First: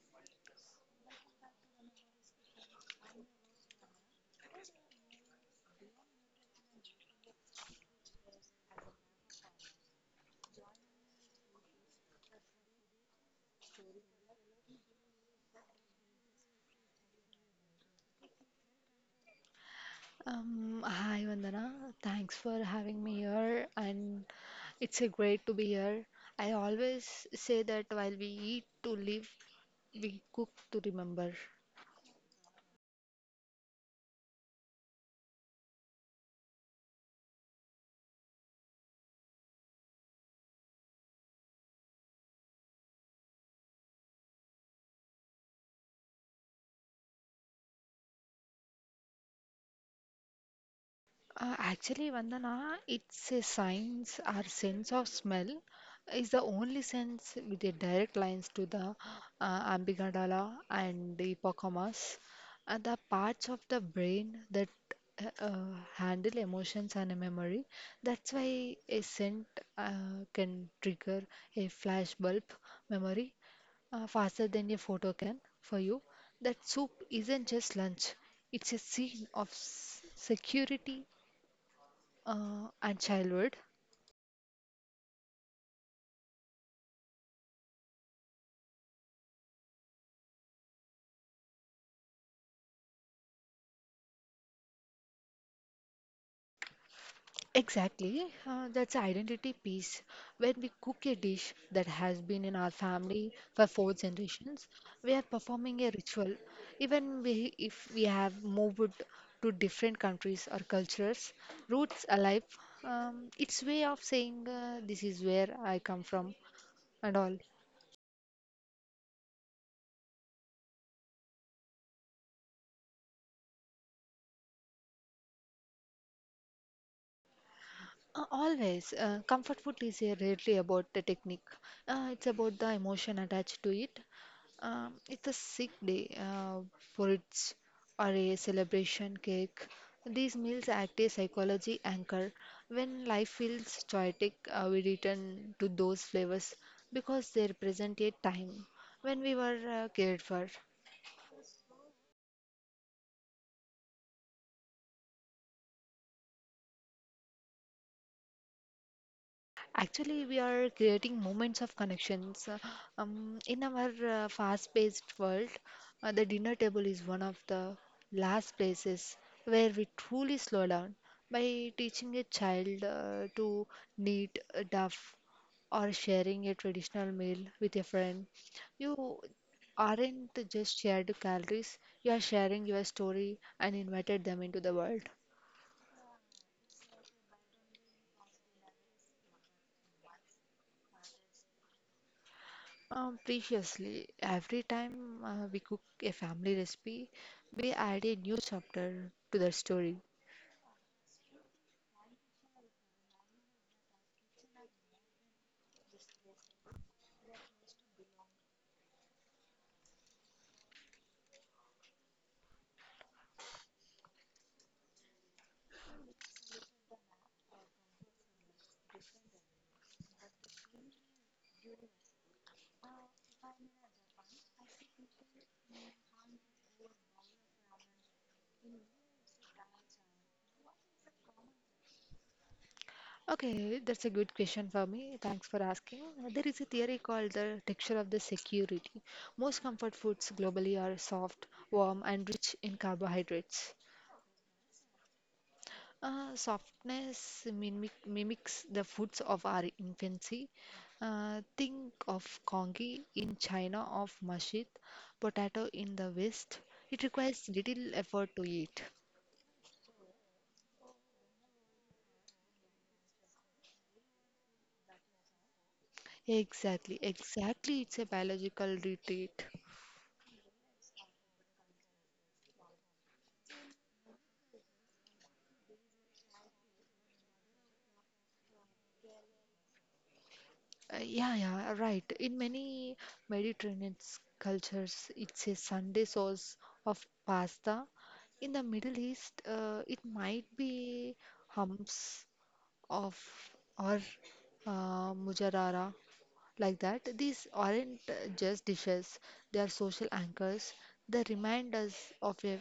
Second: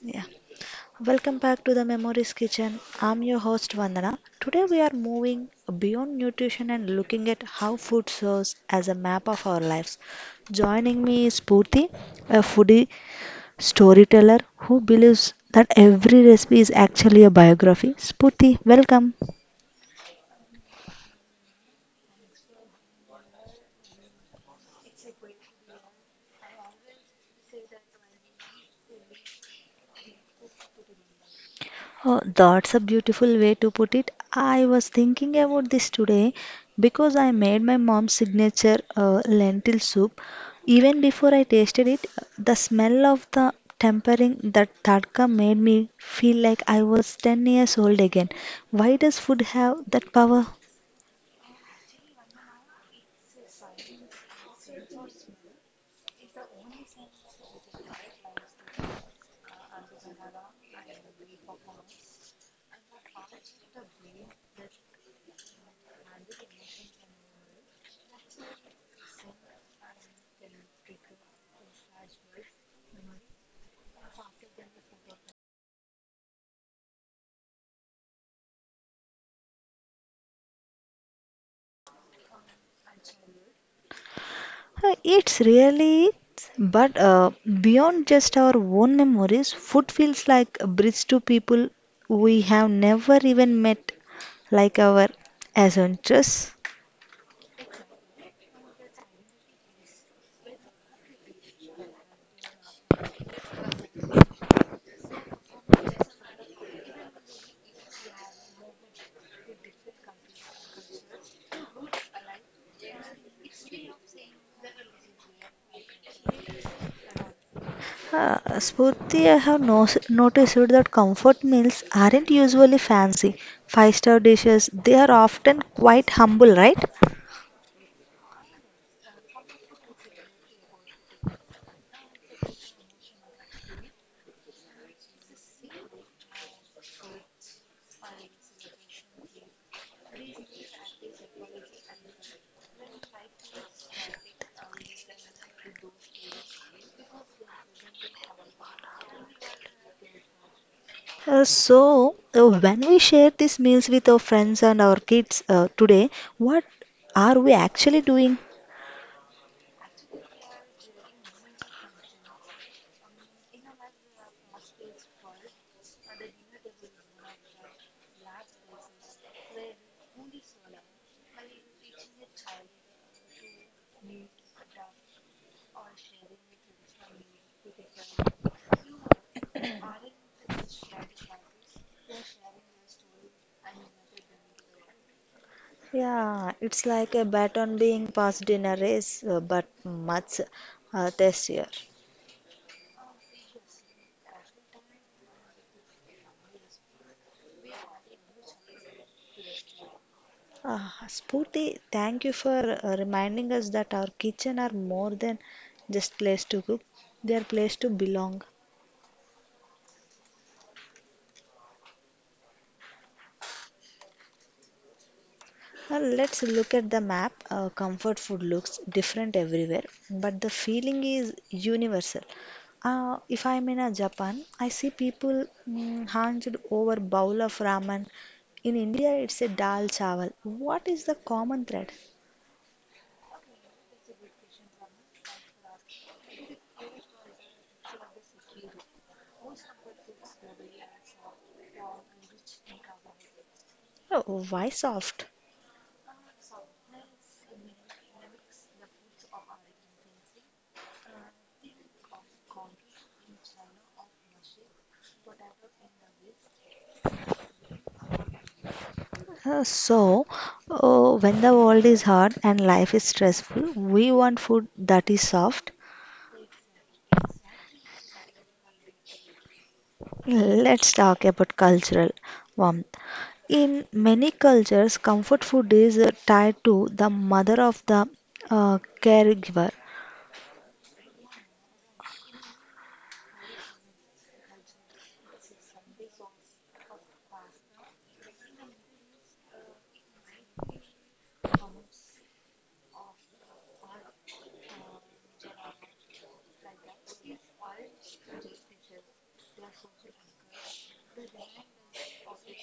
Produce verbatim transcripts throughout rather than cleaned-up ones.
Yeah. Welcome back to the Memories Kitchen. I'm your host Vandana. Today we are moving beyond nutrition and looking at how food serves as a map of our lives. Joining me is Purti, a foodie storyteller who believes that every recipe is actually a biography. Spurti, welcome. Um, hi Vandana, thanks for having me here, and it's a great to be here. I always say that while we eat to live, we cook to remember. Oh, that's a beautiful way to put it. I was thinking about this today because I made my mom's signature uh, lentil soup. Even before I tasted it, the smell of the tempering, that tadka, made me feel like I was ten years old again. Why does food have that power? Uh, actually, Vandana, it's a science. Our sense of smell is the only sense with a direct lines to the uh, amygdala and the hippocampus, are the parts of the brain that uh, uh, handle emotions and memory. That's why a scent uh, can trigger a flashbulb memory uh, faster than a photo can for you. That soup isn't just lunch. It's a scene of s- security uh, and childhood. Uh, It's really, but uh, beyond just our own memories, food feels like a bridge to people we have never even met, like our ancestors. Exactly. Uh, that's identity piece. When we cook a dish that has been in our family for four generations, we are performing a ritual. Even we, if we have moved to different countries or cultures, roots alive, um, it's way of saying uh, this is where I come from and all. Uh, Spurti, I have no- noticed that comfort meals aren't usually fancy. Five-star dishes, they are often quite humble, right? Uh, always, uh, comfort food is uh, really about the technique. Uh, it's about the emotion attached to it. Um, it's a sick day uh, for its or a celebration cake. These meals act as psychology anchor. When life feels chaotic, uh, we return to those flavors because they represent a time when we were uh, cared for. Uh, so, uh, when we share these meals with our friends and our kids uh, today, what are we actually doing? Actually, we are creating moments of connections. Uh, Um, in our uh, fast-paced world, uh, the dinner table is one of the last places where we truly slow down. By teaching a child uh, to knit, uh, duff, or sharing a traditional meal with a friend, you aren't just shared calories, you are sharing your story and invited them into the world. Yeah, it's like a baton being passed in a race, uh, but much uh, tastier. Um, preciously, every time uh, we cook a family recipe, we add a new chapter to the story. Uh, Spooty, thank you for uh, reminding us that our kitchen are more than just place to cook; they are place to belong. Uh, let's look at the map. Uh, comfort food looks different everywhere, but the feeling is universal. Uh, if I'm in a Japan, I see people mm, hunched over bowl of ramen. In India, it's a dal chawal. What is the common thread? Okay, that's a good question for me. Thanks for asking. Uh, There is a theory called the texture of the security. Most comfort foods globally are soft, warm, and rich in carbohydrates. Oh, why soft? Uh, softness mimic, mimics the foods of our infancy. Uh, think of congee in China, of mashit, potato in the West. It requires little effort to eat. Uh, So, uh, when the world is hard and life is stressful, we want food that is soft. Exactly, exactly. It's a biological retreat. Let's talk about cultural warmth. In many cultures, comfort food is uh, tied to the mother of the uh, caregiver. Uh, yeah, yeah, right. In many Mediterranean s- cultures, it's a Sunday source of pasta. In the Middle East, uh, it might be hummus of or uh, mujarara like that these aren't uh, just dishes, they are social anchors. They remind us of a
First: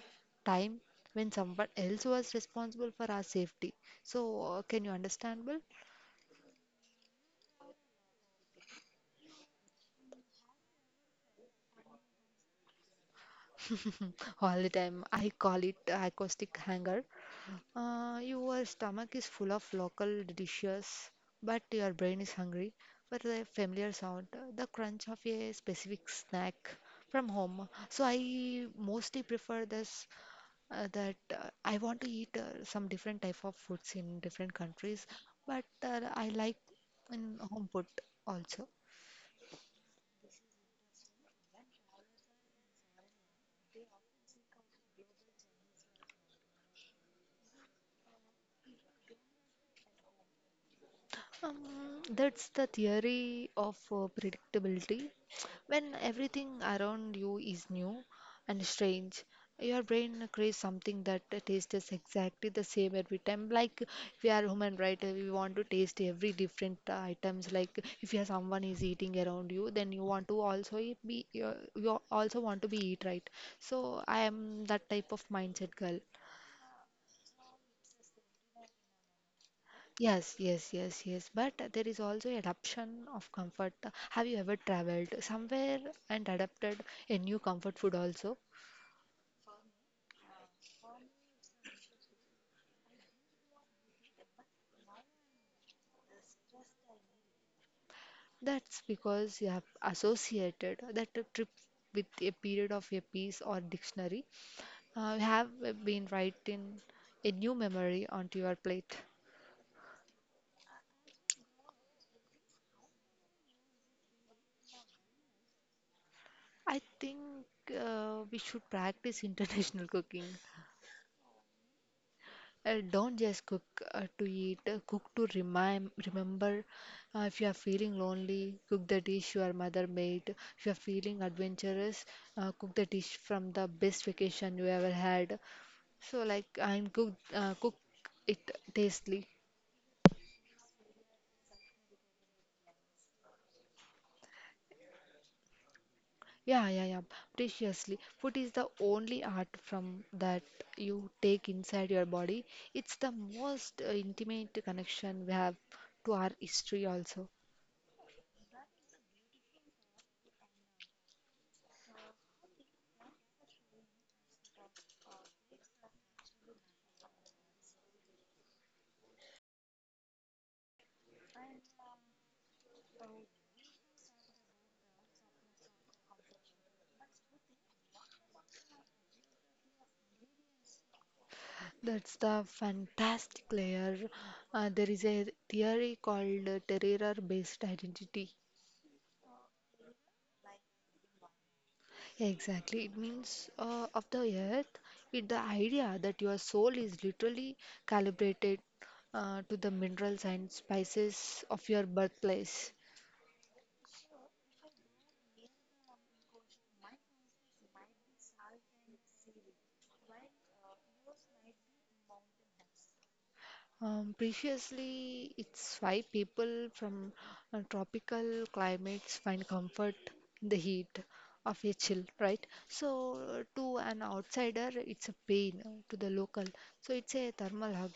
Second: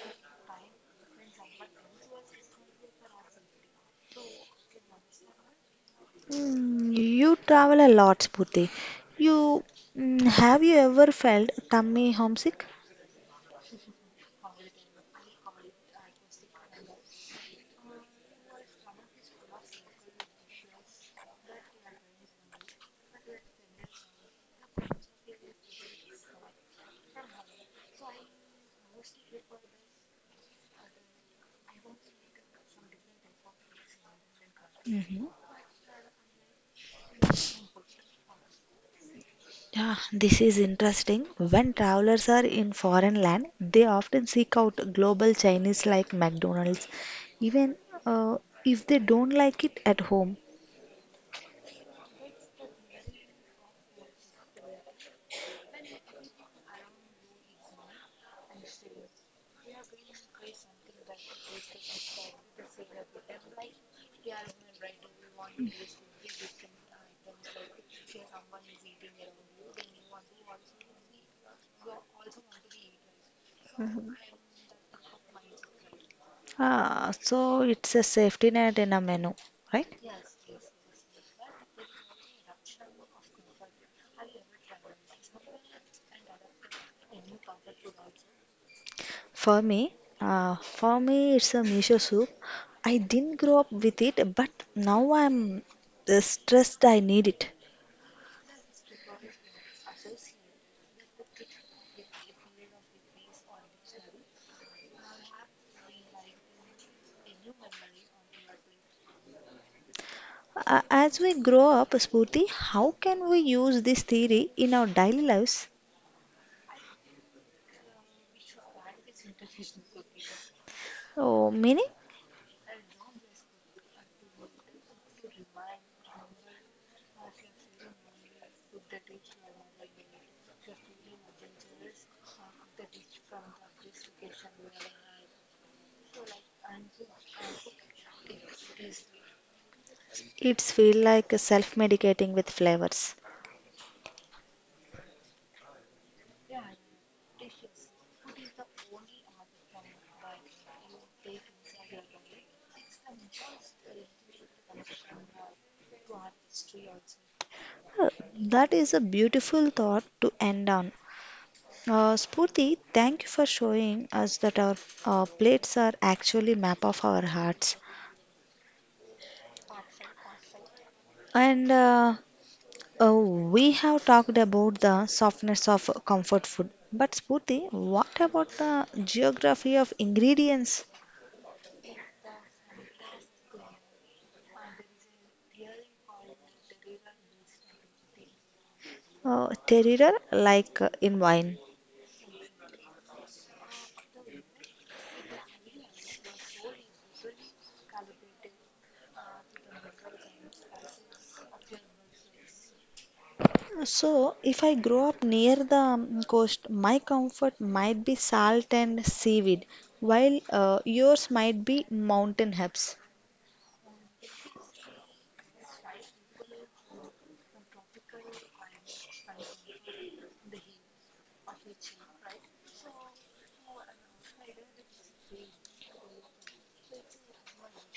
time when someone else was responsible for our safety, so uh, can you understand well? Mm, you travel a lot, Spurti. You, mm, have you ever felt tummy homesick? All the time, I call it acoustic hanger. Uh, your stomach is full of local dishes, but your brain is hungry for the familiar sound, the crunch of a specific snack from home. So I mostly prefer this uh, that uh, I want to eat uh, some different type of foods in different countries, Hmm. but uh, I like in home food also. Yeah, this is interesting. When travelers are in foreign land, they often seek out global Chinese like McDonald's, even uh, if they don't like it at home. Um, that's the theory of uh, predictability. When everything around you is new and strange, your brain creates something that tastes exactly the same every time. Like we are human, right? Uh, we want to taste every different uh, items. Like if you are someone is eating around you, then you want to also eat, be you, you also want to be eat, right? So Mhm. I am that type of mindset girl. Ah, so it's a safety net in a menu, right? Yes, yes, yes, yes. But there is also adaptation of comfort. Have you ever traveled somewhere and adapted a new comfort food also? For me, uh, for me, it's a miso soup. I didn't grow up with it, but now I'm uh, stressed. I need it. That's because you have associated that trip with a period of a piece or dictionary. Uh, you have been writing a new memory onto your plate. Uh, as we grow up, Spurti, how can we use this theory in our daily lives? I think uh, we should practice international cooking. Oh, meaning, Uh, don't just cook uh, to eat, uh, cook to remind, remember. Uh, if you are feeling lonely, cook the dish your mother made. If you are feeling adventurous, uh, cook the dish from the best vacation you ever had. So like I'm cook uh, cook it tastily. it's feel like self-medicating with flavors. Yeah, yeah, yeah, preciously. Food is the only art from that you take inside your body. It's the most uh, intimate connection we have to our history also. Uh, That is a beautiful thought to end on. Uh, Spurti, thank you for showing us that our uh, plates are actually map of our hearts. And uh, uh, we have talked about the softness of comfort food. But Spurti, what about the geography of ingredients? That's the fantastic layer. Uh, there is a theory called uh, terror-based identity. Uh, Terroir, like uh, in wine. Exactly, it means uh, of the earth. It the idea that your soul is literally calibrated uh, to the minerals and spices of your birthplace. So, if I grow up near the um, coast, my comfort might be salt and seaweed, while uh, yours might be mountain herbs. Um, preciously, it's why people from uh, tropical climates find comfort in the heat of a chill, right? So, to an outsider, it's a pain, uh, to the local, so it's a thermal hug.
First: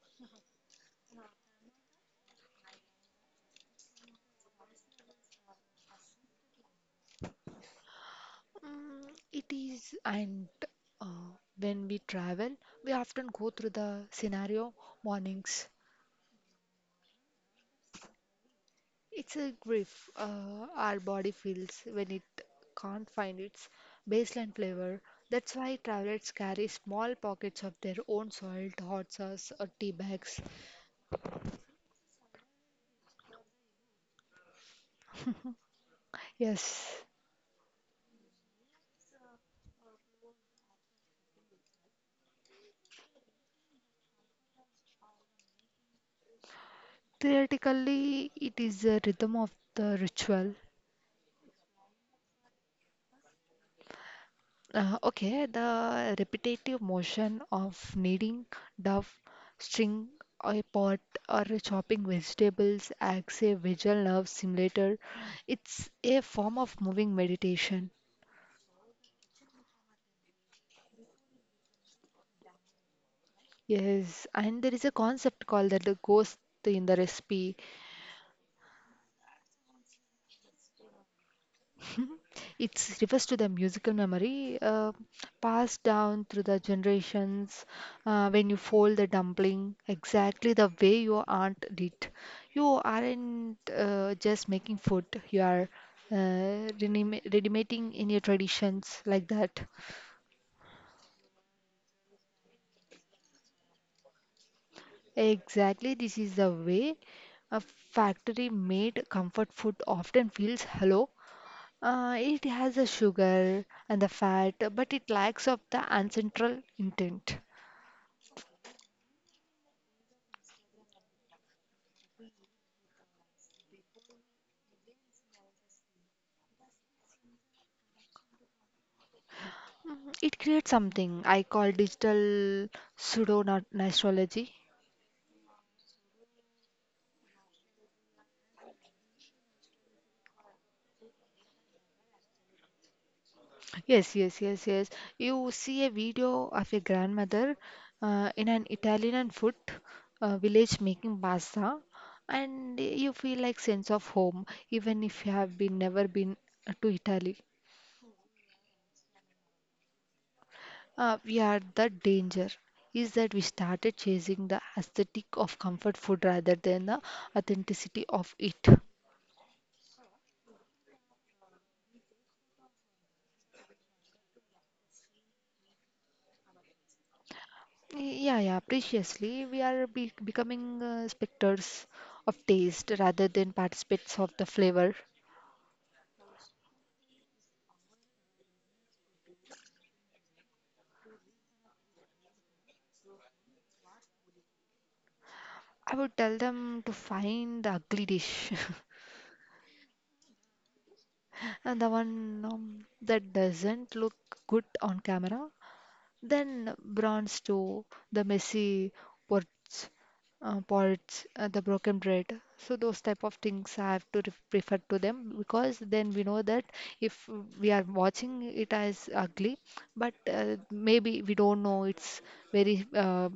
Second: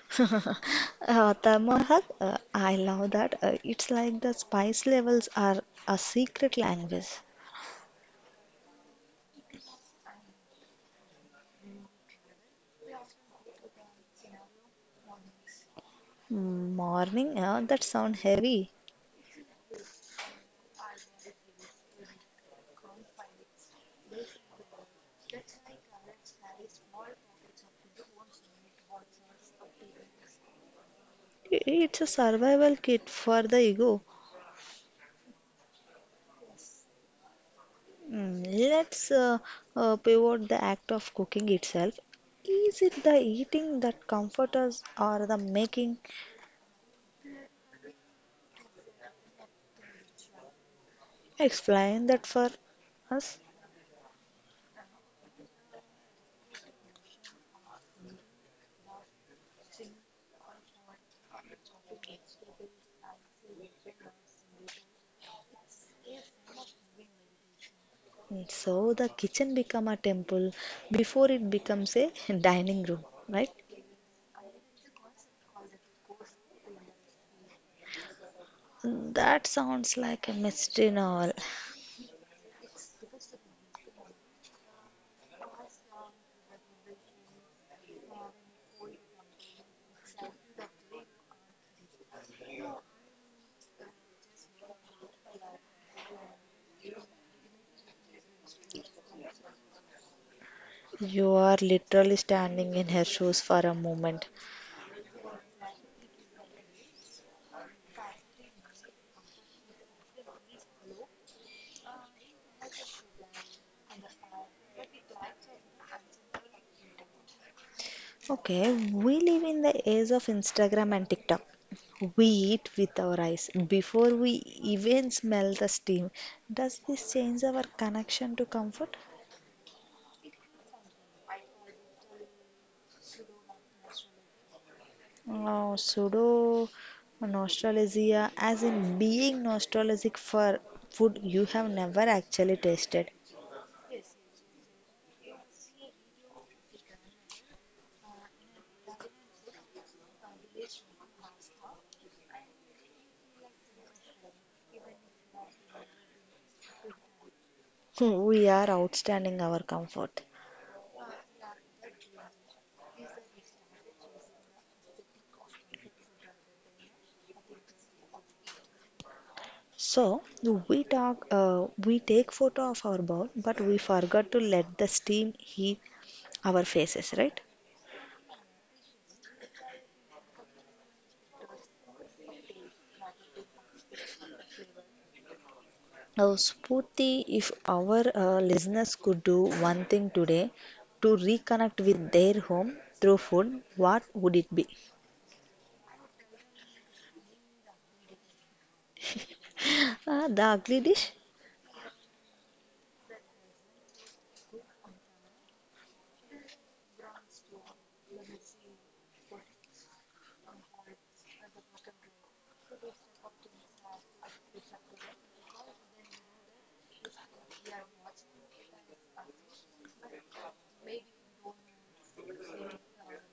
uh, Dharmahal, uh, I love that. Uh, it's like the spice levels are a secret language. Mm, it is, and uh, when we travel, we often go through the scenario mornings. Mm, morning, uh, that sound heavy. It's a grief uh, our body feels when it can't find its baseline flavor. That's why travelers carry small pockets of their own salt, hot sauce, or tea bags. I- It's a survival kit for the ego. Yes, Mm, Let's uh, uh, pivot the act of cooking itself. Is it the eating that comforts us or the making? theoretically, it is a rhythm of the ritual. Explain that for us. Uh, okay, the repetitive motion of kneading dough, string a pot, or chopping vegetables acts a visual nerve simulator. It's a form of moving meditation. So the kitchen become a temple before it becomes a dining room, right? Yes, and there is a concept called that the ghost in the recipe. That sounds like a mystery novel. It refers to the musical memory uh, passed down through the generations. Uh, when you fold the dumpling exactly the way your aunt did, you aren't uh, just making food, you are uh, rename- redeeming in your traditions like that. You are literally standing in her shoes for a moment. Exactly, this is the way a factory made comfort food often feels hello. Uh, it has the sugar and the fat, but it lacks of the ancestral intent. Okay, we live in the age of Instagram and TikTok. We eat with our eyes before we even smell the steam. Does this change our connection to comfort? Mm, it creates something I call digital pseudo astrology. Oh, pseudo nostalgia, as in being nostalgic for food you have never actually tasted. Yes, yes, yes, yes. You see a video of your grandmother uh, in an Italian food uh, village making pasta, and you feel like sense of home, even if you have been never been to Italy. We are outstanding our comfort. Uh, we are the danger is that we started chasing the aesthetic of comfort food rather than the authenticity of it. So we talk, uh, we take photo of our bowl, but we forgot to let the steam heat our faces, right? Yeah, yeah, preciously, we are be becoming uh, spectators of taste rather than participants of the flavor. Now, Spooty, if our uh, listeners could do one thing today to reconnect with their home through food, what would it be? I would tell them to find the ugly dish Uh, the ugly dish? and the one um, that doesn't look good on camera. Then bronze too, the messy pots, uh, pots, uh, the broken bread. So those type of things I have to ref refer to them because then we know that if we are watching it as ugly, but uh, maybe we don't know it's very, uh,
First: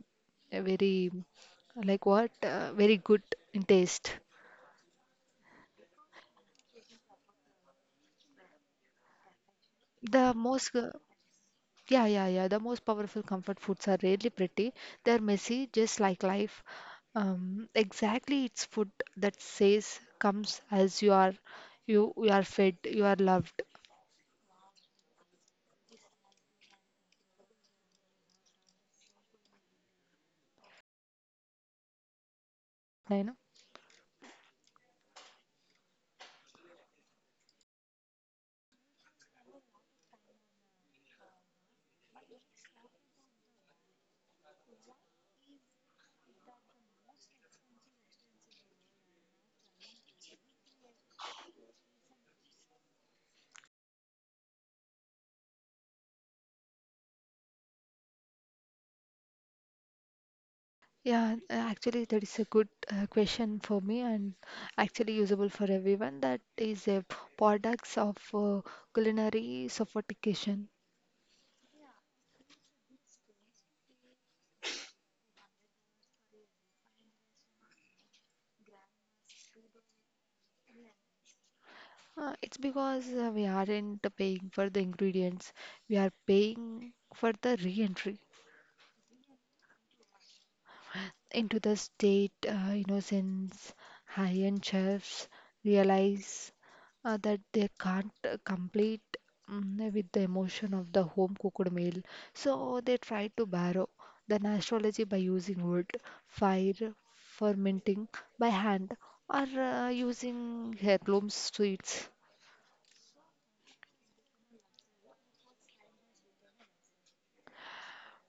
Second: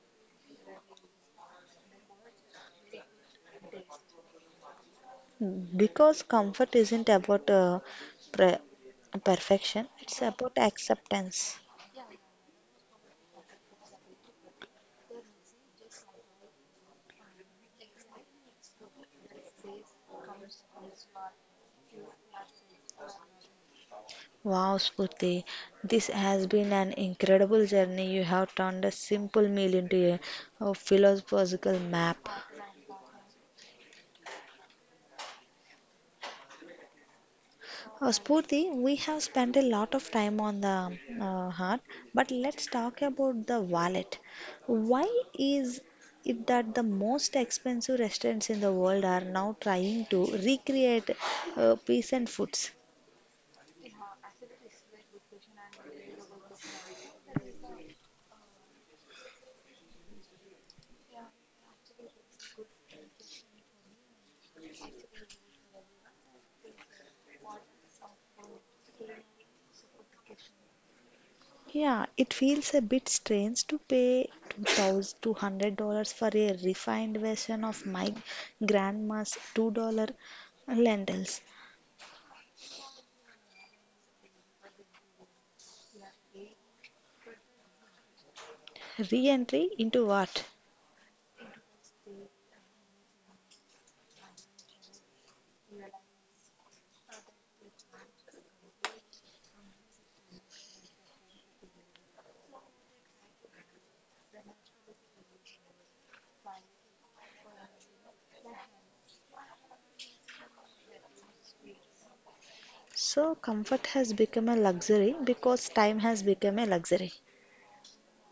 very like what, uh, very good in taste. Because comfort isn't about uh, pre- perfection, it's The about most uh, acceptance. Yeah, yeah, yeah. The most powerful comfort foods are rarely pretty. They're messy, just like life. Um, exactly, it's food that says comes as you are, you you are fed, you are loved. Wow, Spurti, this has been an incredible journey. You have turned a simple meal into a, a philosophical map. You know. Uh, Spurti, we have spent a lot of time on the uh, heart, but let's talk about the wallet. Why is it that the most expensive restaurants in the world are now trying to recreate uh, peasant foods? Yeah, uh, actually, that is a good uh, question for me and actually usable for everyone. That is a products of uh, culinary sophistication. Yeah, it feels a bit strange to pay two thousand two hundred dollars for a refined version of my grandma's two dollar lentils. Uh, it's because uh, we aren't paying for the ingredients, we are paying for the re-entry Re entry into what? into the state uh, you know, since high-end chefs realize uh, that they can't uh, complete mm, with the emotion of the home cooked meal, so they try to borrow the astrology by using wood fire, fermenting by hand, or uh, using heirloom sweets. So, comfort has become a luxury because time has become a luxury.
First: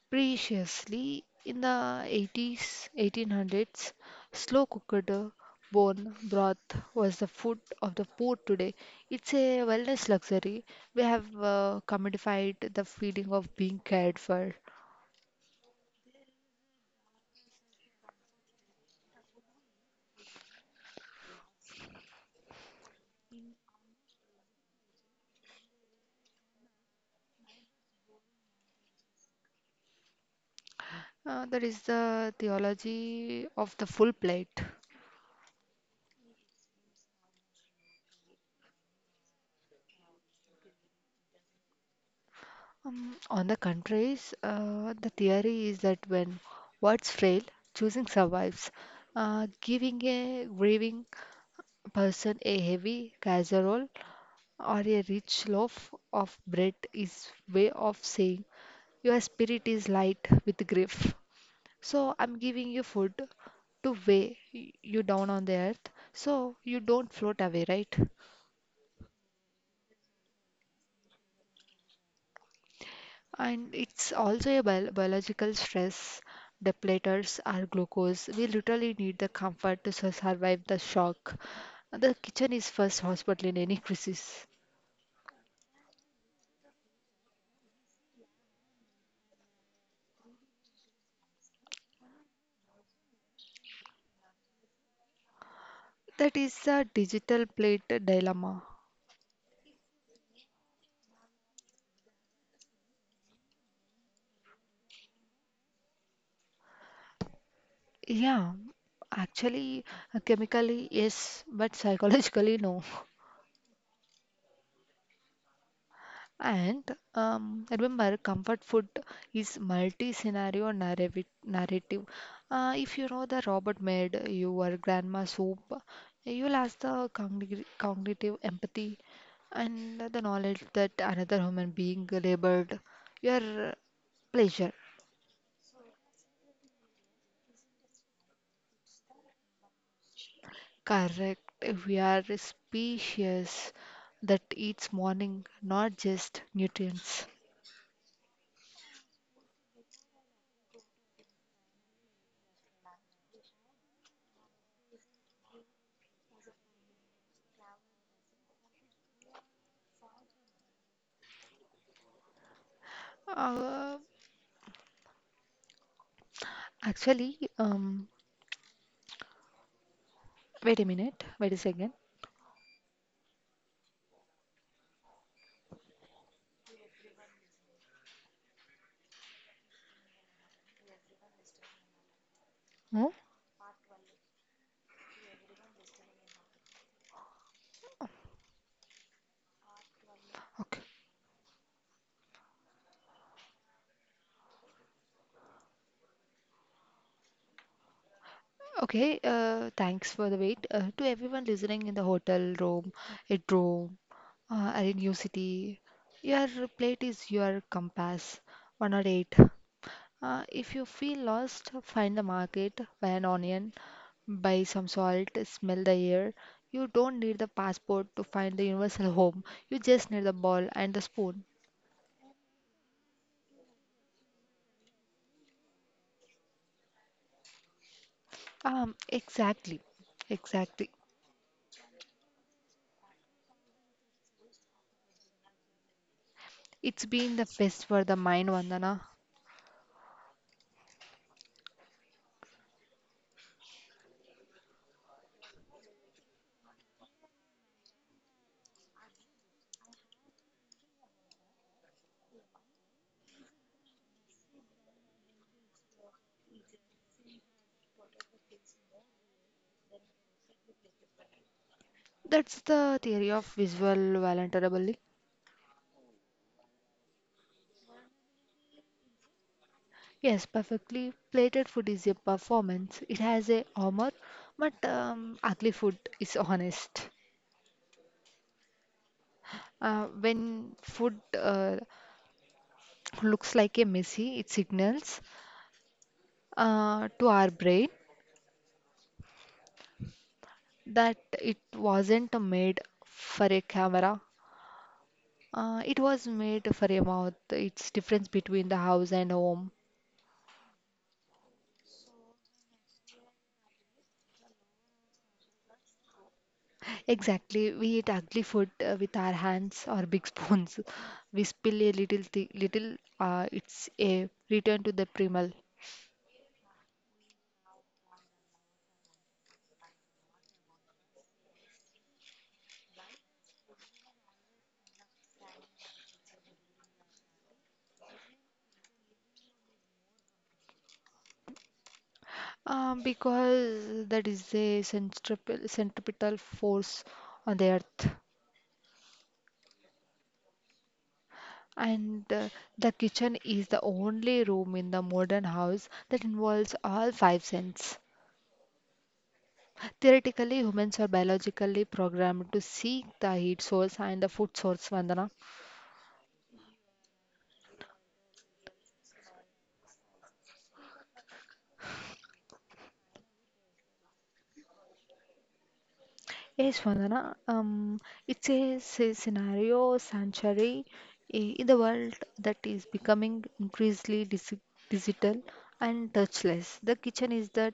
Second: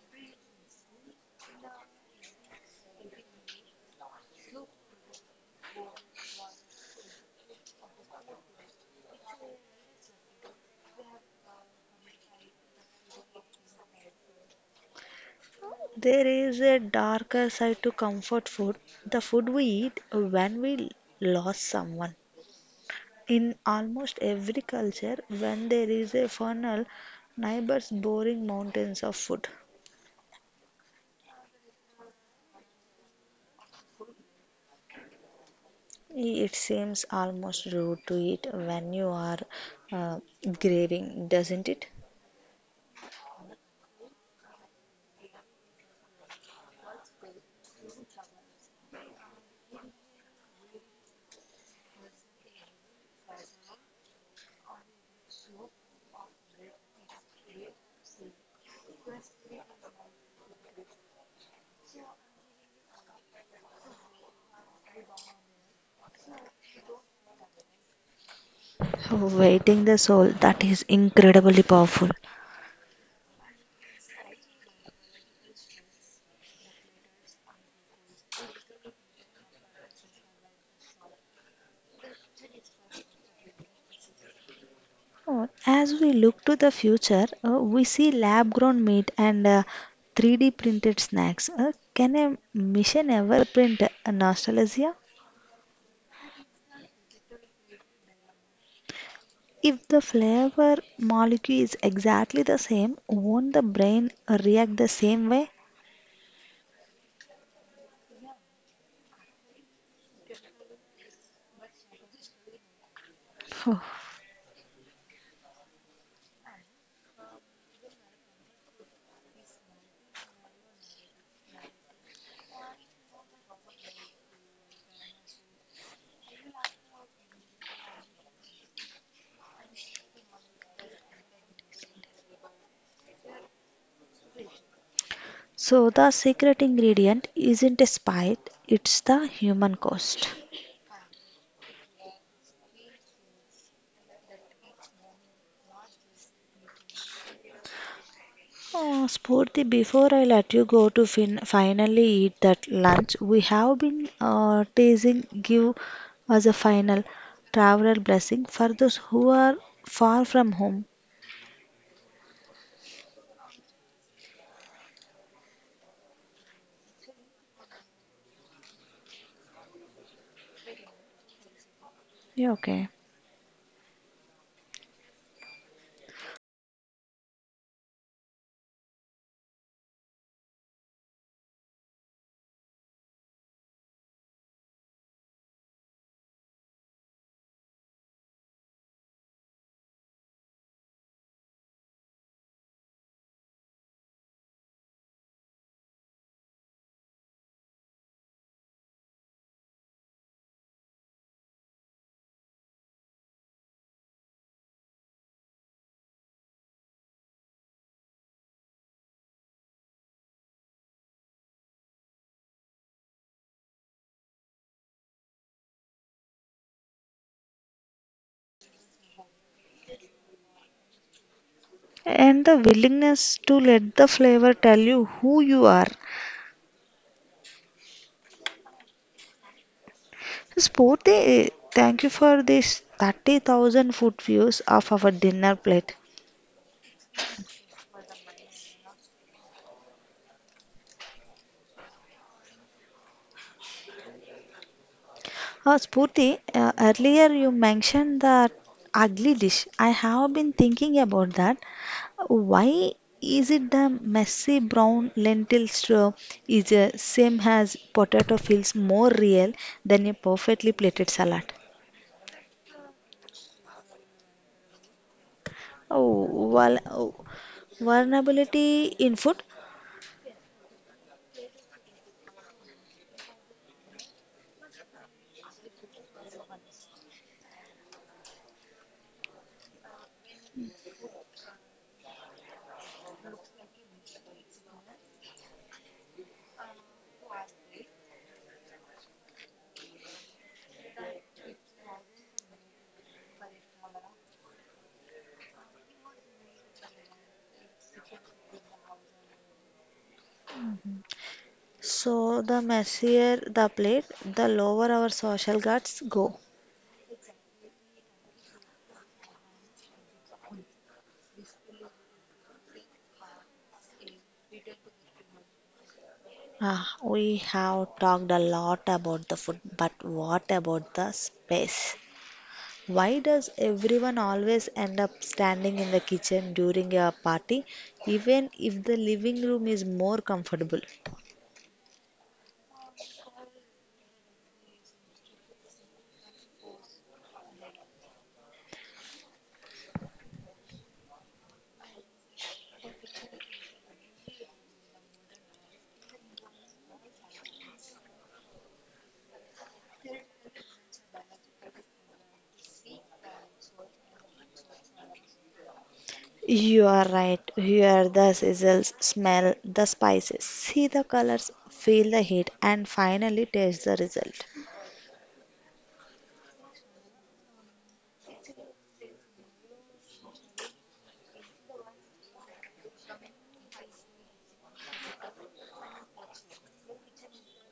Preciously, in the eighties, eighteen hundreds, slow cooked uh, bone broth was the food of the poor today. It's a wellness luxury. We have uh, commodified the feeling of being cared for. There is a darker side to comfort food, the food we eat when we lost someone. In almost every culture, when there is a funeral, neighbors boring mountains of food. Uh, that is the theology of the full plate. It seems almost rude to eat when you are uh, grieving, doesn't it? Um, on the contraries, uh, the theory is that when words fail, choosing survives. Uh, giving a grieving person a heavy casserole or a rich loaf of bread is way of saying your spirit is light with grief. So I'm giving you food to weigh y- you down on the earth so you don't float away, right? Waiting the soul, that is incredibly powerful. And it's also a bio- biological stress. Depleters are glucose. We literally need the comfort to sur- survive the shock. The kitchen is first hospital in any crisis. Oh, as we look to the future, uh, we see lab grown meat and uh, three D printed snacks. Uh, can a machine ever print a nostalgia? That is a digital plate dilemma. If the flavor molecule is exactly the same, won't the brain react the same way? Yeah, actually, uh, chemically, yes, but psychologically, no. And um, remember, comfort food is multi-scenario narrative. narrative. Uh, if you know the Robert made your grandma soup, you'll ask the cognitive, cognitive empathy and the knowledge that another human being labored your pleasure. So the secret ingredient isn't a spite, it's the human cost. Correct. We are a species that eats morning, not just nutrients. Uh, Spurti, before I let you go to fin- finally eat that lunch, we have been uh, teasing give as a final traveler blessing for those who are far from home. Uh, actually, um, wait a minute. Wait a second. Yeah, okay. No? Okay. Okay. Uh, thanks for the wait. Uh, to everyone listening in the hotel room, at room, uh, are in new city, your plate is your compass. One or eight. Uh, if you feel lost, find the market, buy an onion, buy some salt, smell the air. You don't need the passport to find the universal home. You just need the ball and the spoon. And the willingness to let the flavor tell you who you are. Um, exactly, exactly. Spurti, thank you for this thirty thousand foot views of our dinner plate. It's been the best for the mind, Vandana. Uh, Spurti, uh, earlier you mentioned the ugly dish. I have been thinking about that. Why is it the messy brown lentil straw is the same as potato feels more real than a perfectly plated salad? That's the theory of visual voluntarily. Oh, well, oh, vulnerability in food. Yes, perfectly. Plated food is a performance. It has a armor, but um, ugly food is honest. Uh, when food uh, looks like a messy, it signals uh, to our brain that it wasn't made for a camera. Uh, it was made for a mouth. It's difference between the house and home. So the messier the plate, the lower our social guards go. Exactly. We eat ugly food uh, with our hands or big spoons. We spill a little, thi- little. Uh, it's a return to the primal. Ah, we have talked a lot about the food, but what about the space? Why does everyone always end up standing in the kitchen during a party, even if the living room is more comfortable? Uh, because that is a centripetal, centripetal force on the earth. And uh, the kitchen is the only room in the modern house that involves all five senses. Theoretically, humans are biologically programmed to seek the heat source and the food source, Vandana. You are right. Hear the sizzles, smell the spices, see the colors, feel the heat, and finally taste the result. Yes, Vandana. Um, it's a, s- scenario sanctuary i- in the world that is becoming increasingly disi- digital and touchless. The kitchen is that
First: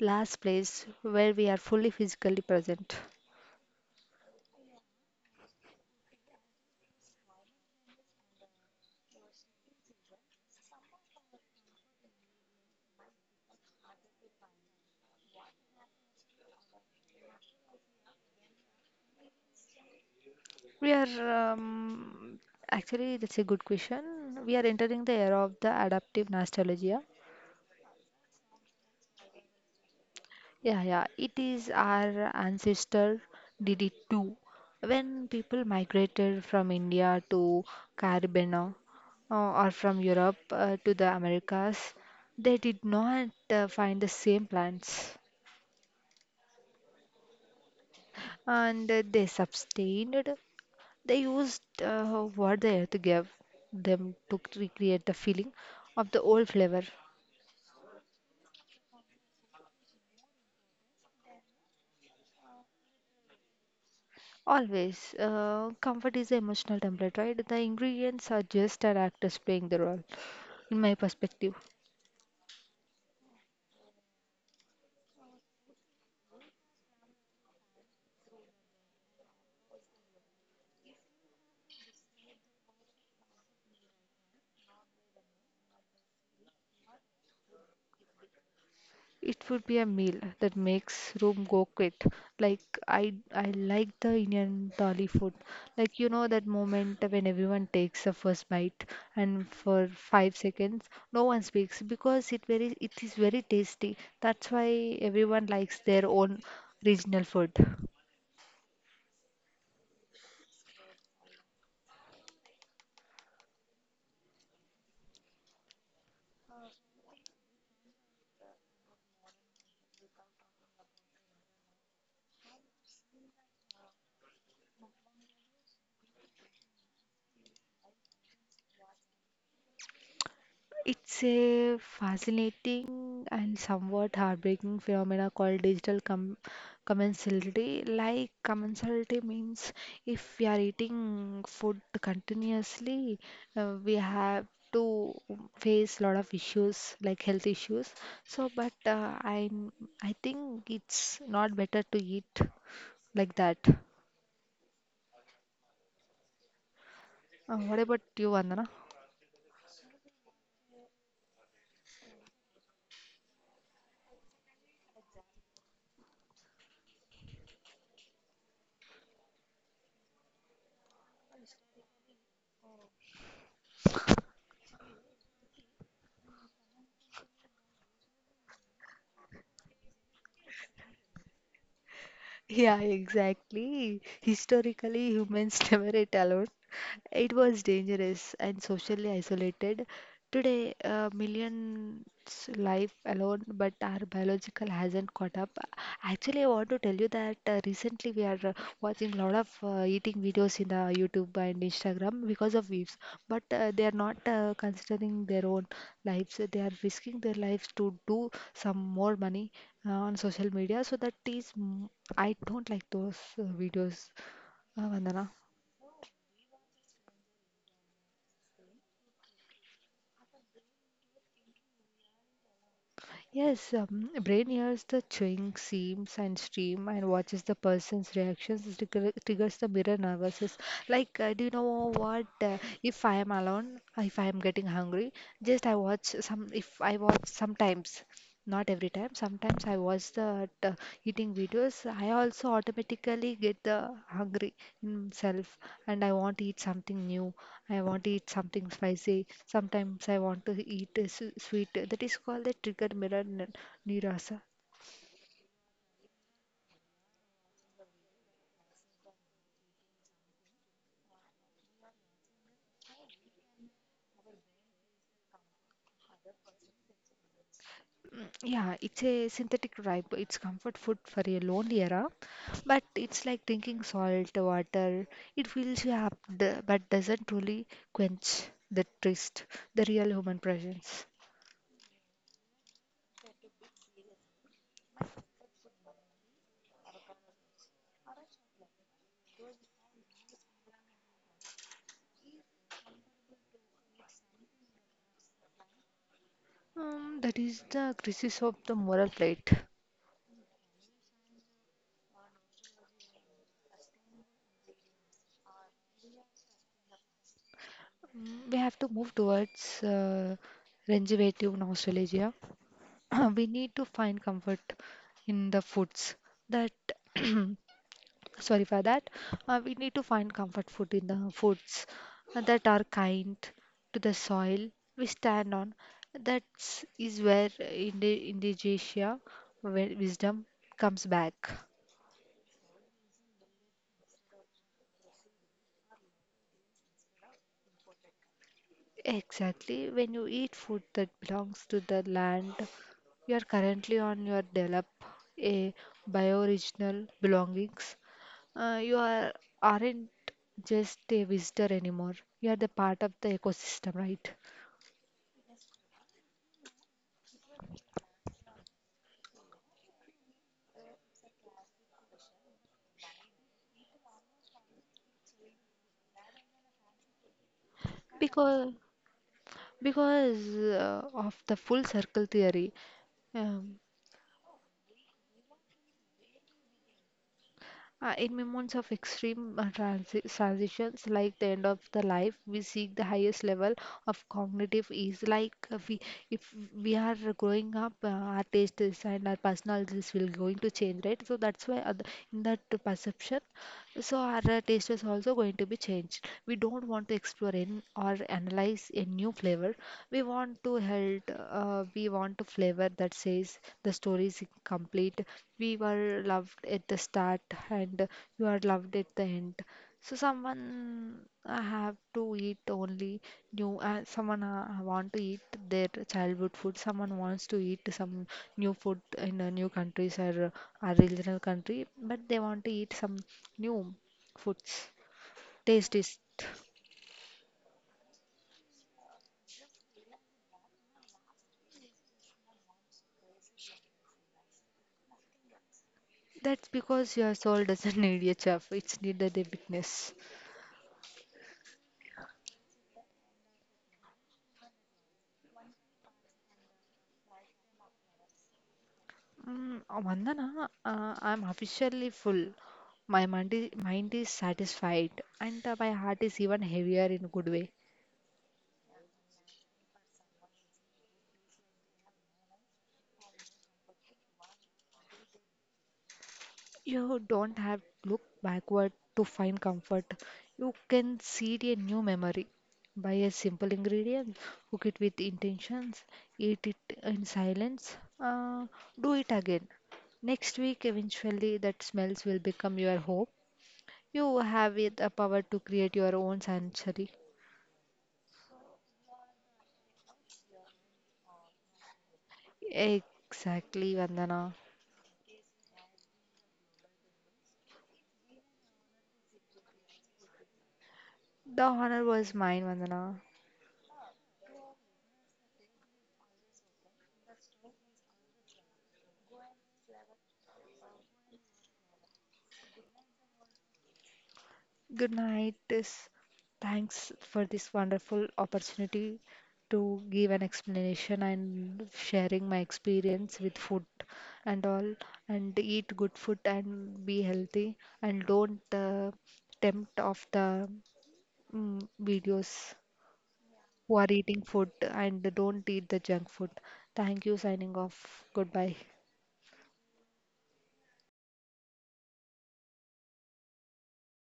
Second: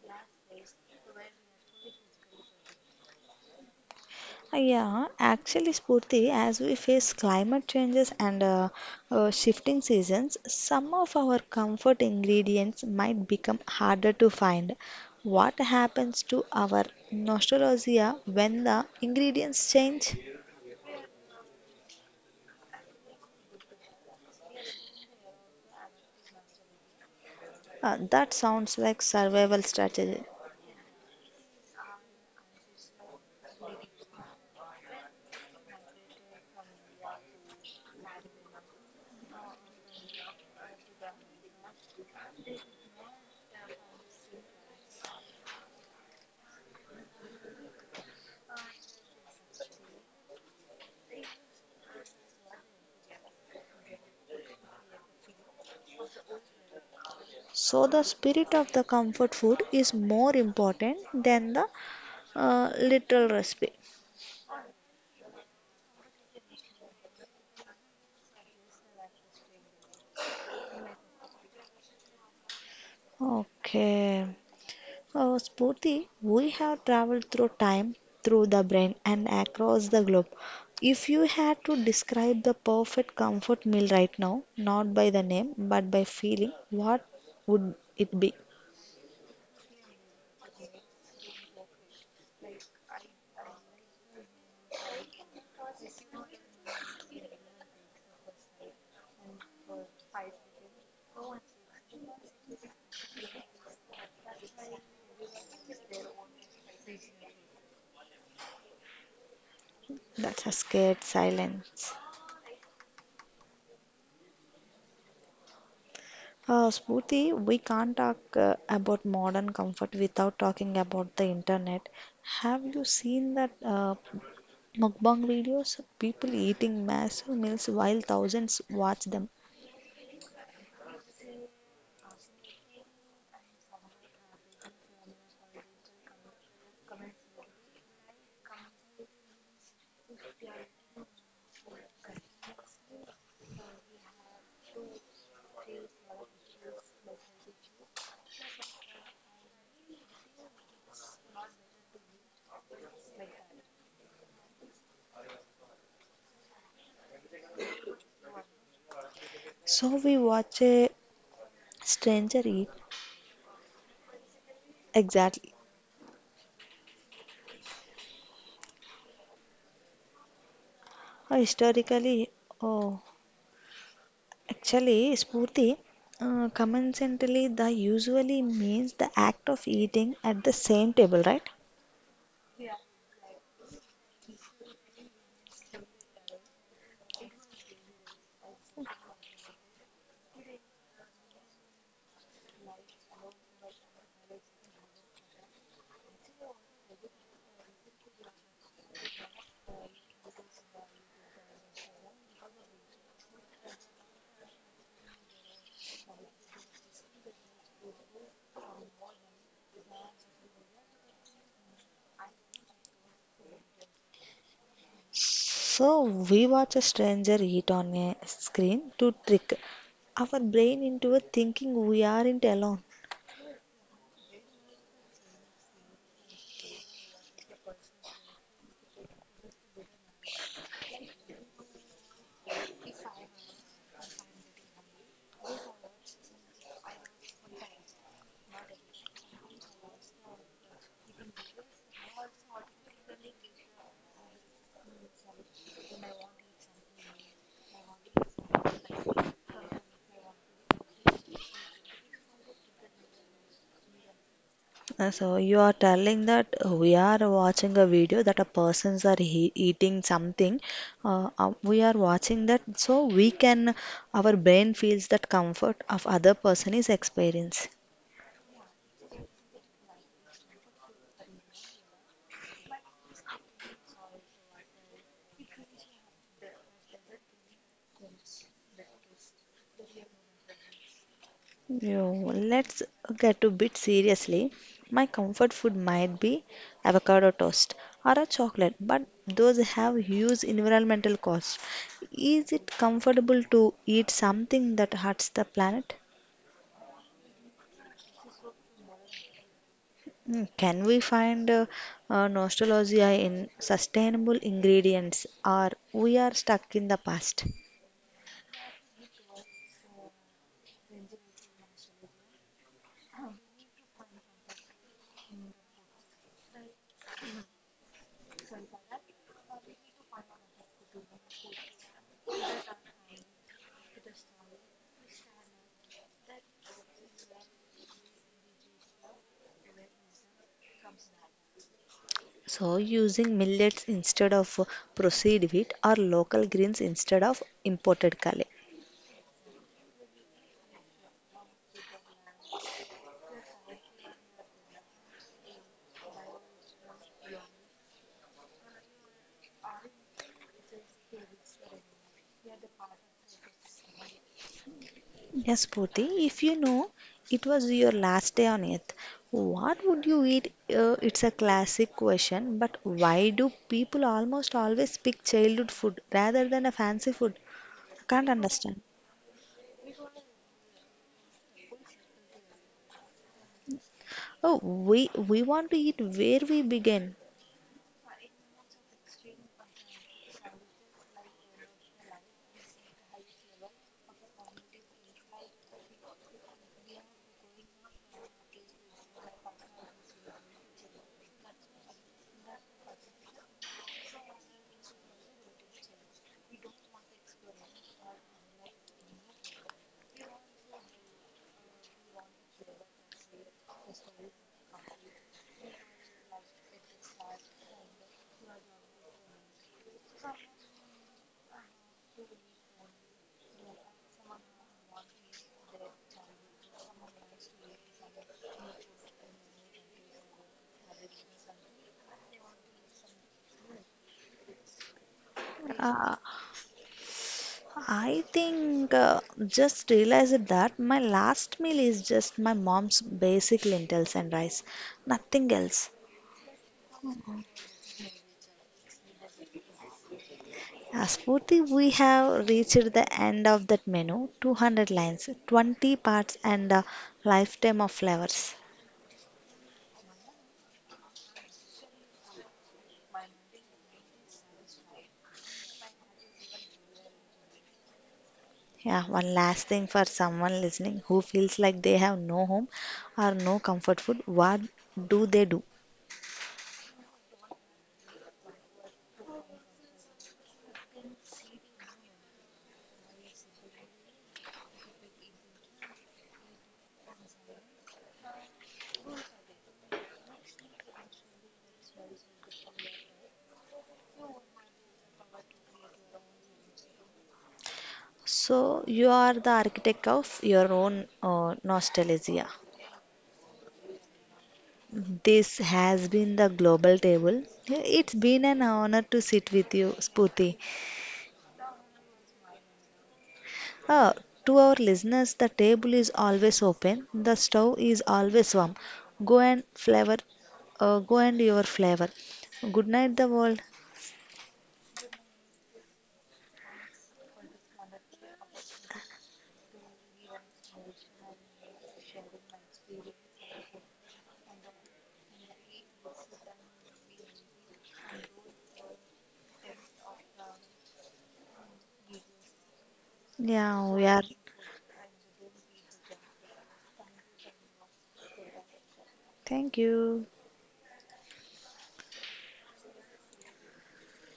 last place where we are fully physically present. Yeah, actually, Spurti, as we face climate changes and uh, uh, shifting seasons, some of our comfort ingredients might become harder to find. What happens to our nostalgia when the ingredients change? We are um, actually that's a good question. We are entering the era of the adaptive nostalgia. Uh, that sounds like survival strategy. Yeah, yeah, it is our ancestor did it too. When people migrated from India to Caribbean uh, or from Europe uh, to the Americas, they did not uh, find the same plants and uh, they sustained. They used uh, what the earth gave them to recreate the feeling of the old flavor. So the spirit of the comfort food is more important than the uh, literal recipe. Always, uh, comfort is the emotional template, right? The ingredients are just our actors playing the role. In my perspective, Okay. Uh, Spurti, we have traveled through time, through the brain, and across the globe. If you had to describe the perfect comfort meal right now, not by the name but by feeling, what would it be? it would be a meal that makes room go quick. Like I, I like the Indian thali food. Like you know that moment when everyone takes the first bite, and for five seconds no one speaks because it very, it is very tasty. That's why everyone likes their own regional food. That's a scared silence. Uh, Spurti, we can't talk uh, about modern comfort without talking about the internet. Have you seen that uh, mukbang videos? People eating massive meals while thousands watch them. It's a fascinating and somewhat heartbreaking phenomena called digital com- commensality. Like commensality means if we are eating food continuously, uh, we have to face a lot of issues like health issues. So, but uh, I I think it's not better to eat like that. Uh, what about you, Vandana? So we watch a stranger eat. Exactly. Uh, historically, oh, actually, Spurti, uh, coincidentally, the usually means the act of eating at the same table, right? Yeah, exactly. Historically, humans never ate alone. It was dangerous and socially isolated. Today, uh, millions live alone, but our biological hasn't caught up. Actually, I want to tell you that uh, recently we are uh, watching a lot of uh, eating videos in the YouTube and Instagram because of weaves, but uh, they are not uh, considering their own lives. They are risking their lives to do some more money uh, on social media. So that is, mm, I don't like those uh, videos, uh, Vandana. So we watch a stranger eat on a screen to trick our brain into a thinking we aren't alone. Yes, um, brain hears the chewing, seams, and stream and watches the person's reactions. This trigger, triggers the mirror nervouses. Like, uh, do you know what? Uh, if I am alone, if I am getting hungry, just I watch some. If I watch sometimes, not every time. Sometimes I watch the uh, eating videos. I also automatically get the hungry in self, and I want to eat something new. I want to eat something spicy. Sometimes I want to eat a su- sweet. That is called the trigger mirror n- nirasa. Uh, So you are telling that we are watching a video that a persons are he eating something. Uh, uh, we are watching that, so we can our brain feels that comfort of other person is experience. Yeah, it's a synthetic ripe. It's comfort food for a lonely era, but it's like drinking salt water. It fills you up, d- but doesn't truly quench the thirst, the real human presence. You, let's get a bit seriously. My comfort food might be avocado toast or a chocolate, but those have huge environmental costs. Is it comfortable to eat something that hurts the planet? Um, that is the crisis of the moral plate. Mm, can we find uh, uh, nostalgia in sustainable ingredients, or we are stuck in the past? Mm, we have to move towards uh, regenerative nostalgia. Uh, we need to find comfort in the foods that sorry for that uh, we need to find comfort food in the foods that are kind to the soil we stand on, that is where indi- indigesia, where wisdom comes back. So, using millets instead of uh, processed wheat, or local grains instead of imported kale. Exactly. When you eat food that belongs to the land you are currently on, your develop a bioregional belongings. Uh, you are aren't just a visitor anymore. You are the part of the ecosystem, right? Yes, Purti, if you know it was your last day on earth, what would you eat? Uh, it's a classic question, but why do people almost always pick childhood food rather than a fancy food? I can't Because understand. because uh, of the full circle theory. Um, Oh, we we want to eat where we begin. Uh, in moments of extreme uh, transi- transitions, like the end of the life, we seek the highest level of cognitive ease. Like uh, we, if we are growing up, uh, our tastes and our personalities will going to change, right? So that's why other, in that perception. So our uh, taste is also going to be changed. We don't want to explore in or analyze a new flavor. We want to held. Uh, we want a flavor that says the story is complete. We were loved at the start and you are loved at the end. So someone uh, have to eat only new. Uh, someone uh, want to eat their childhood food. Someone wants to eat some new food in a new countries or a regional country, but they want to eat some new foods. Taste Uh, is I think uh, just realized that my last meal is just my mom's basic lentils and rice, nothing else. that's because your soul doesn't need a chef. It's needed a witness. As Spurti, we have reached the end of that menu, two hundred lines, twenty parts, and a lifetime of flavors. Mm, uh, Vandana, uh, I'm officially full. My mind is, mind is satisfied, and uh, my heart is even heavier in a good way. Yeah, one last thing for someone listening who feels like they have no home or no comfort food, what do they do? You don't have to look backward to find comfort. You can seed a new memory. Buy a simple ingredient, cook it with intentions, eat it in silence, uh, do it again. Next week, eventually, that smells will become your hope. You have it, the power to create your own sanctuary. So you are the architect of your own uh, nostalgia. Exactly, Vandana. This has been the global table. It's been an honor to sit with you, Spooty. The honor was mine, Vandana. Uh, to our listeners, the table is always open. The stove is always warm. Go and flavor, uh, go and your flavor. Good night, the world. Good night. This thanks for this wonderful opportunity to give an explanation and sharing my experience with food and all and eat good food and be healthy and don't uh, tempt of the mm, videos Yeah, who we are are. eating food and don't eat the junk food. Thank you signing off. Goodbye. Thank you.